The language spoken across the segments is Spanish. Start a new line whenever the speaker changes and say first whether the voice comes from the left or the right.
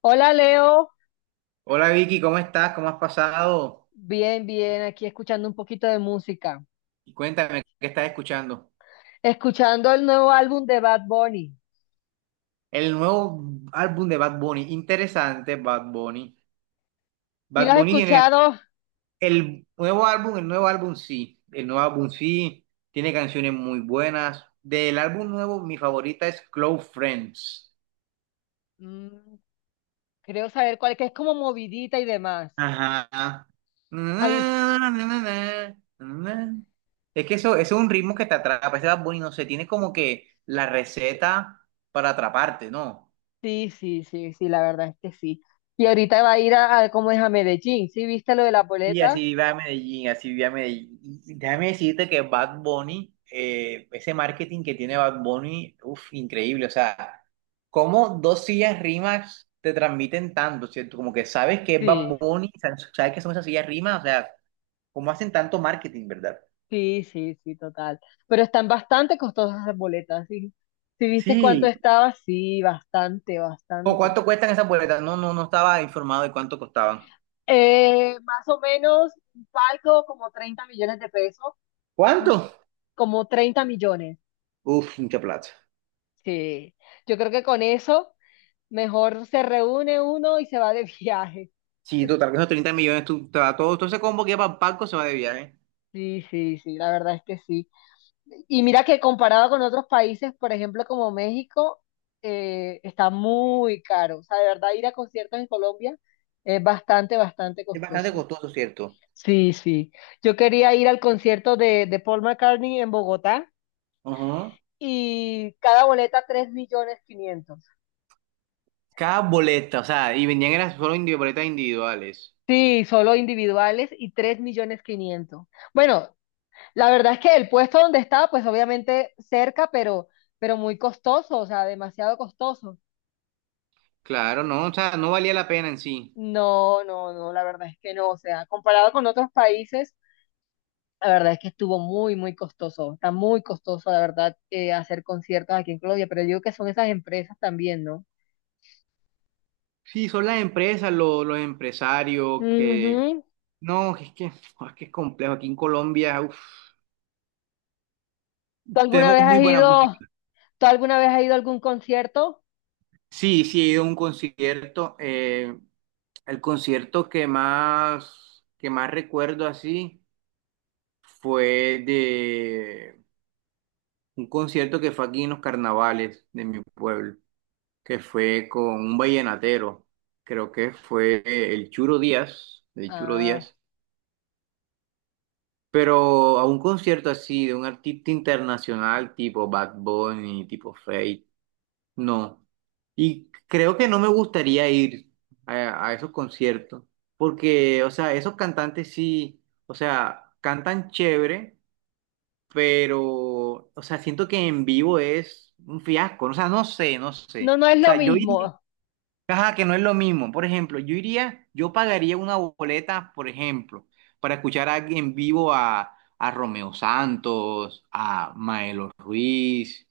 left: Hola Leo.
right: Hola Vicky, ¿cómo estás? ¿Cómo has pasado?
left: Bien, bien, aquí escuchando un poquito de música,
right: Y cuéntame, ¿qué estás escuchando?
left: escuchando el nuevo álbum de Bad Bunny.
right: El nuevo álbum de Bad Bunny, interesante Bad Bunny.
left: ¿Si lo
right: Bad
left: has
right: Bunny tiene
left: escuchado?
right: el nuevo álbum sí, el nuevo álbum sí, tiene canciones muy buenas. Del álbum nuevo, mi favorita es Close Friends.
left: Mm, creo saber cuál, que es como movidita y demás.
right: Ajá.
left: A mí,
right: Es que eso es un ritmo que te atrapa, ese Bad Bunny, no sé, tiene como que la receta para atraparte, ¿no?
left: sí, sí, sí, sí, la verdad es que sí. Y ahorita va a ir a ¿cómo es? A Medellín, ¿sí? ¿Viste lo de las
right: Sí,
left: boletas?
right: así va a Medellín, así va a Medellín. Y déjame decirte que Bad Bunny, ese marketing que tiene Bad Bunny, uff, increíble. O sea, cómo dos sillas rimas te transmiten tanto, ¿cierto? Como que sabes que es Bad
left: Sí,
right: Bunny, sabes que son esas sillas rimas, o sea, cómo hacen tanto marketing, ¿verdad?
left: sí, sí, sí, total. Pero están bastante costosas las boletas, ¿sí? ¿Sí viste cuánto
right: Sí.
left: estaba? Sí, bastante,
right: ¿O
left: bastante.
right: cuánto cuestan esas boletas? No, no, no estaba informado de cuánto costaban.
left: Más o menos un palco como 30 millones de pesos,
right: ¿Cuánto?
left: pues, como 30 millones.
right: Uf, mucha plata.
left: Sí, yo creo que con eso mejor se reúne uno y se va de viaje.
right: Sí, total, que esos 30 millones, tú, te va todo, todo ese combo que va para el palco se va de viaje.
left: Sí, sí, sí, la verdad es que sí. Y mira que comparado con otros países, por ejemplo, como México, está muy caro. O sea, de verdad ir a conciertos en Colombia es bastante, bastante
right: Es bastante
left: costoso.
right: costoso, ¿cierto?
left: Sí, sí. Yo quería ir al concierto de Paul McCartney en Bogotá
right: Ajá.
left: y cada boleta 3 millones quinientos.
right: Cada boleta, o sea, y vendían eran solo boletas individuales.
left: Sí, solo individuales y 3 millones quinientos. Bueno, la verdad es que el puesto donde estaba, pues obviamente cerca, pero muy costoso, o sea, demasiado costoso.
right: Claro, no, o sea, no valía la pena en sí.
left: No, no, no, la verdad es que no, o sea, comparado con otros países, la verdad es que estuvo muy, muy costoso, está muy costoso, la verdad, hacer conciertos aquí en Colombia, pero yo digo que son esas empresas también, ¿no?
right: Sí, son las empresas, los, empresarios, que...
left: Ujú.
right: No, es que, es que es complejo. Aquí en Colombia, uf,
left: ¿Tú alguna
right: tenemos
left: vez
right: muy
left: has
right: buena
left: ido,
right: música.
left: tú alguna vez has ido a algún concierto?
right: Sí, sí, he ido a un concierto. El concierto que más recuerdo así fue de un concierto que fue aquí en los carnavales de mi pueblo. Que fue con un vallenatero, creo que fue el Churo
left: Ah,
right: Díaz, pero a un concierto así de un artista internacional tipo Bad Bunny, tipo Feid, no. Y creo que no me gustaría ir a esos conciertos, porque, o sea, esos cantantes sí, o sea, cantan chévere, pero, o sea, siento que en vivo es un fiasco, o sea, no sé, no
left: no,
right: sé.
left: no es
right: O
left: lo
right: sea, yo iría.
left: mismo.
right: Ajá, que no es lo mismo. Por ejemplo, yo iría, yo pagaría una boleta, por ejemplo, para escuchar a, en vivo a Romeo Santos, a Maelo Ruiz,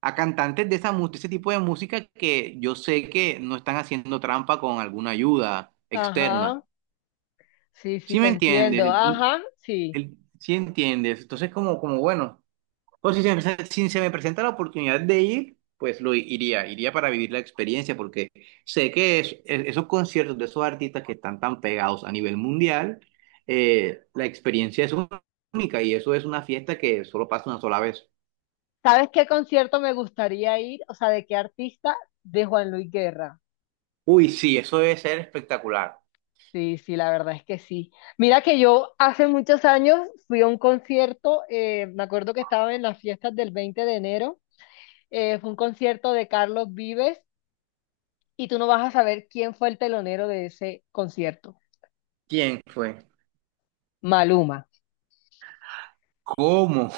right: a cantantes de esa, de ese tipo de música que yo sé que no están haciendo trampa con alguna ayuda externa.
left: Ajá, sí, sí,
right: ¿Sí
left: te
right: me entiendes?
left: entiendo. Ajá, sí.
right: ¿Sí entiendes? Entonces, como bueno. O si se me presenta la oportunidad de ir, pues lo iría, iría para vivir la experiencia, porque sé que esos conciertos de esos artistas que están tan pegados a nivel mundial, la experiencia es única y eso es una fiesta que solo pasa una sola vez.
left: ¿Sabes qué concierto me gustaría ir? O sea, ¿de qué artista? De Juan Luis Guerra.
right: Uy, sí, eso debe ser espectacular.
left: Sí, sí, la verdad es que sí. Mira que yo hace muchos años fui a un concierto, me acuerdo que estaba en las fiestas del 20 de enero, fue un concierto de Carlos Vives y tú no vas a saber quién fue el telonero de ese concierto.
right: ¿Quién fue?
left: Maluma.
right: ¿Cómo? O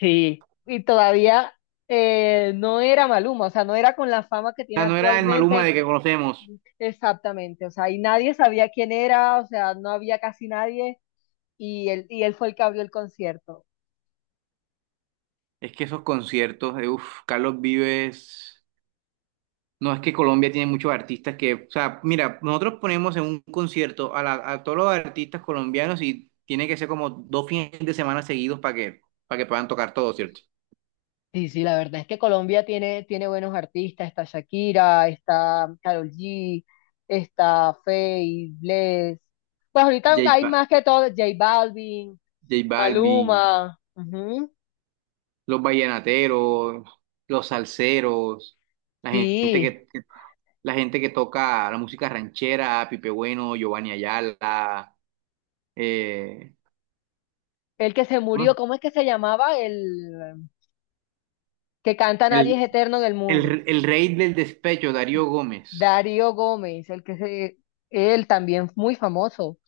left: Sí, y todavía no era Maluma, o sea, no era con la fama que tiene
right: sea, no era el Maluma
left: actualmente,
right: de que conocemos.
left: exactamente, o sea, y nadie sabía quién era, o sea, no había casi nadie, y él fue el que abrió el concierto.
right: Es que esos conciertos, uf, Carlos Vives. No, es que Colombia tiene muchos artistas que, o sea, mira, nosotros ponemos en un concierto a, a todos los artistas colombianos y tiene que ser como 2 fines de semana seguidos para que puedan tocar todo, ¿cierto?
left: Sí, sí, la verdad es que Colombia tiene, tiene buenos artistas, está Shakira, está Karol G, está Feid, Bless, pues ahorita
right: J,
left: hay
right: Ba-
left: más que todo, J Balvin,
right: J Balvin,
left: Maluma, ujú.
right: los vallenateros, los salseros, la gente
left: Sí,
right: que, la gente que toca la música ranchera, Pipe Bueno, Giovanni Ayala, eh,
left: el que se murió, ¿cómo es que se llamaba? El... que canta Nadie
right: el,
left: es eterno en el mundo.
right: el rey del despecho, Darío Gómez.
left: Darío Gómez, el que se, él también muy famoso.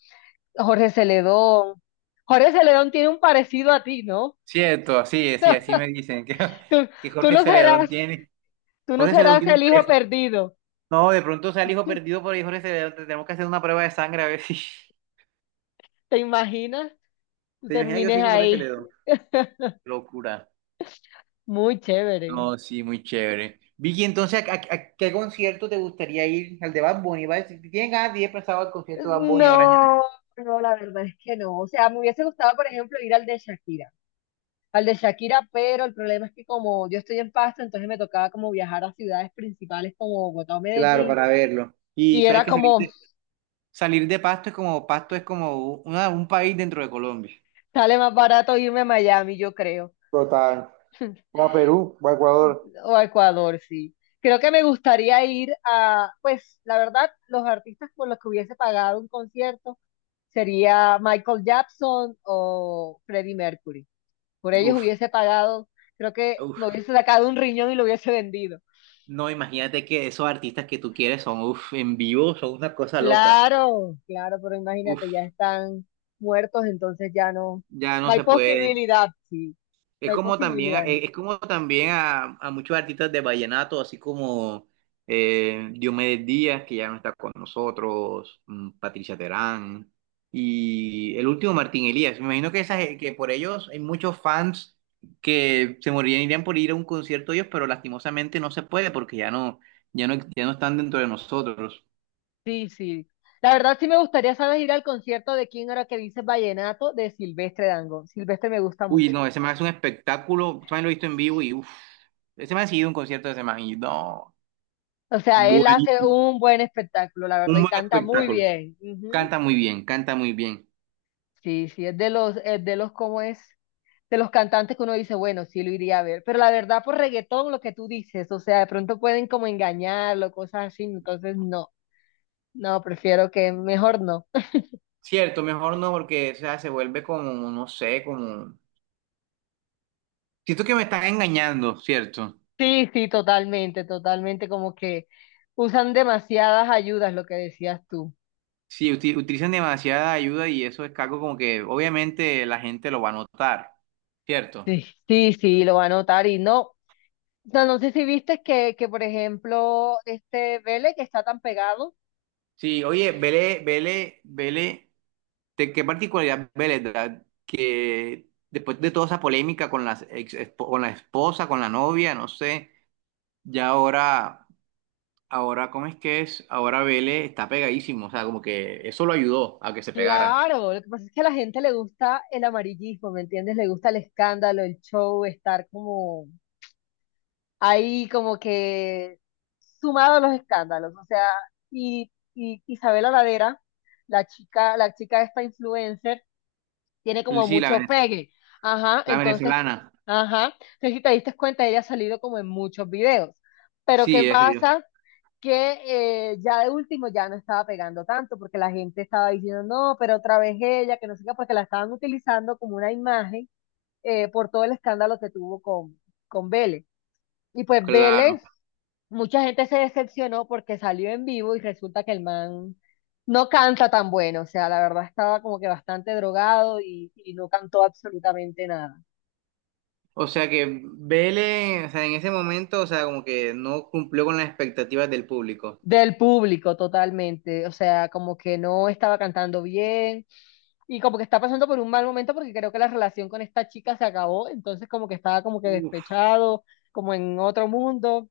left: Jorge Celedón. Jorge Celedón tiene un parecido a ti, ¿no?
right: Cierto, así es, sí, así me dicen
left: Tú,
right: que
left: tú no serás, tú no
right: Jorge Celedón
left: serás
right: tiene un
left: el hijo
right: precio.
left: perdido.
right: No, de pronto sea el hijo perdido por ahí, Jorge Celedón, tenemos que hacer una prueba de sangre a ver si.
left: ¿Te imaginas? Tú
right: ¿Te imaginas que yo soy
left: termines
right: hijo de Jorge
left: ahí.
right: Celedón? Locura.
left: Muy chévere.
right: No, sí, muy chévere. Vicky, entonces, ¿a qué concierto te gustaría ir? Al de Bad Bunny, ¿vale? Si tienes ganas de ir pasado al concierto de Bad Bunny ahora en
left: No,
right: enero.
left: no, la verdad es que no. O sea, me hubiese gustado, por ejemplo, ir al de Shakira. Al de Shakira, pero el problema es que como yo estoy en Pasto, entonces me tocaba como viajar a ciudades principales como Bogotá o
right: Claro,
left: Medellín.
right: para verlo. Y
left: Y
right: sabes
left: era
right: que
left: como,
right: salir de Pasto es como un país dentro de Colombia.
left: sale más barato irme a Miami, yo creo,
right: Total. O a Perú, o a Ecuador.
left: o a Ecuador, sí. Creo que me gustaría ir a, pues, la verdad, los artistas por los que hubiese pagado un concierto sería Michael Jackson o Freddie Mercury. Por ellos
right: Uf,
left: hubiese pagado, creo que me
right: uf.
left: hubiese sacado un riñón y lo hubiese vendido.
right: No, imagínate que esos artistas que tú quieres son, uff, en vivo, son una cosa loca.
left: Claro, claro, pero imagínate, ya
right: Uff,
left: están muertos, entonces ya no,
right: ya
left: no
right: no
left: hay
right: se puede.
left: posibilidad, sí, no hay posibilidad.
right: Es como también a muchos artistas de vallenato, así como Diomedes Díaz, que ya no está con nosotros, Patricia Terán, y el último Martín Elías. Me imagino que, esas, que por ellos hay muchos fans que se morirían, irían por ir a un concierto de ellos, pero lastimosamente no se puede porque ya no, ya no, ya no están dentro de nosotros.
left: Sí, sí. La verdad sí me gustaría, ¿sabes? Ir al concierto de quién era que dice Vallenato de Silvestre Dangond. Silvestre me gusta
right: Uy,
left: mucho.
right: no, ese man es un espectáculo. Ese man lo he visto en vivo y uff. Ese man ha seguido un concierto de ese man y no.
left: O sea, él hace
right: Buenísimo.
left: un buen espectáculo, la verdad,
right: Un
left: y
right: buen
left: canta muy
right: espectáculo.
left: bien. Ujú.
right: Canta muy bien, canta muy bien.
left: Sí, sí, es de los, ¿cómo es? De los cantantes que uno dice, bueno, sí lo iría a ver. Pero la verdad, por reggaetón, lo que tú dices, o sea, de pronto pueden como engañarlo, cosas así, entonces no, no, prefiero que mejor no.
right: Cierto, mejor no, porque o sea, se vuelve como, no sé, como. Siento que me están engañando, ¿cierto?
left: Sí, sí, totalmente, totalmente, como que usan demasiadas ayudas, lo que decías tú.
right: Sí, utilizan demasiada ayuda y eso es algo como que obviamente la gente lo va a notar, ¿cierto?
left: Sí, sí, sí, lo va a notar y no, o sea, no sé si viste que, por ejemplo, este Vélez que está tan pegado,
right: Sí, oye, vele, vele, vele. ¿De qué particularidad ve la edad que después de toda esa polémica con las con la esposa, con la novia, no sé, ya ahora, ¿cómo es que es? Ahora Vélez está pegadísimo, o sea, como que eso lo ayudó a que se pegara.
left: claro, lo que pasa es que a la gente le gusta el amarillismo, ¿me entiendes? Le gusta el escándalo, el show, estar como ahí como que sumado a los escándalos, o sea y la chica, la chica esta influencer tiene como
right: Sí, la,
left: mucho pegue. Ajá,
right: la
left: entonces,
right: venezolana,
left: ajá, entonces si te diste cuenta, ella ha salido como en muchos videos. Pero ¿qué
right: sí, es
left: pasa? Que ya de último ya no estaba pegando tanto porque la gente estaba diciendo, no, pero otra vez ella, que no sé qué, porque la estaban utilizando como una imagen por todo el escándalo que tuvo con Vélez. Y pues
right: claro.
left: Vélez mucha gente se decepcionó porque salió en vivo y resulta que el man no canta tan bueno, o sea, la verdad estaba como que bastante drogado y no cantó absolutamente nada.
right: O sea que Vélez, o sea, en ese momento, o sea, como que no cumplió con las expectativas del público.
left: Del público totalmente, o sea, como que no estaba cantando bien y como que está pasando por un mal momento porque creo que la relación con esta chica se acabó, entonces como que estaba como que
right: Uf,
left: despechado, como en otro mundo,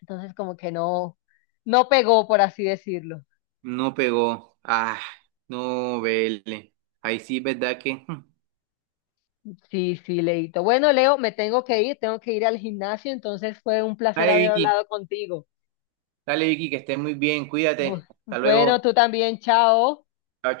left: entonces como que no, no pegó, por así decirlo.
right: no pegó. Ah, no, Vélez. Ahí sí, ¿verdad que?
left: Sí, sí, Leito. Bueno, Leo, me tengo que ir al gimnasio, entonces fue un placer
right: Dale,
left: haber
right: Vicky.
left: hablado contigo.
right: Dale, Vicky, que estés muy bien. Cuídate. Hasta
left: Bueno,
right: luego.
left: tú también, chao.
right: Chao,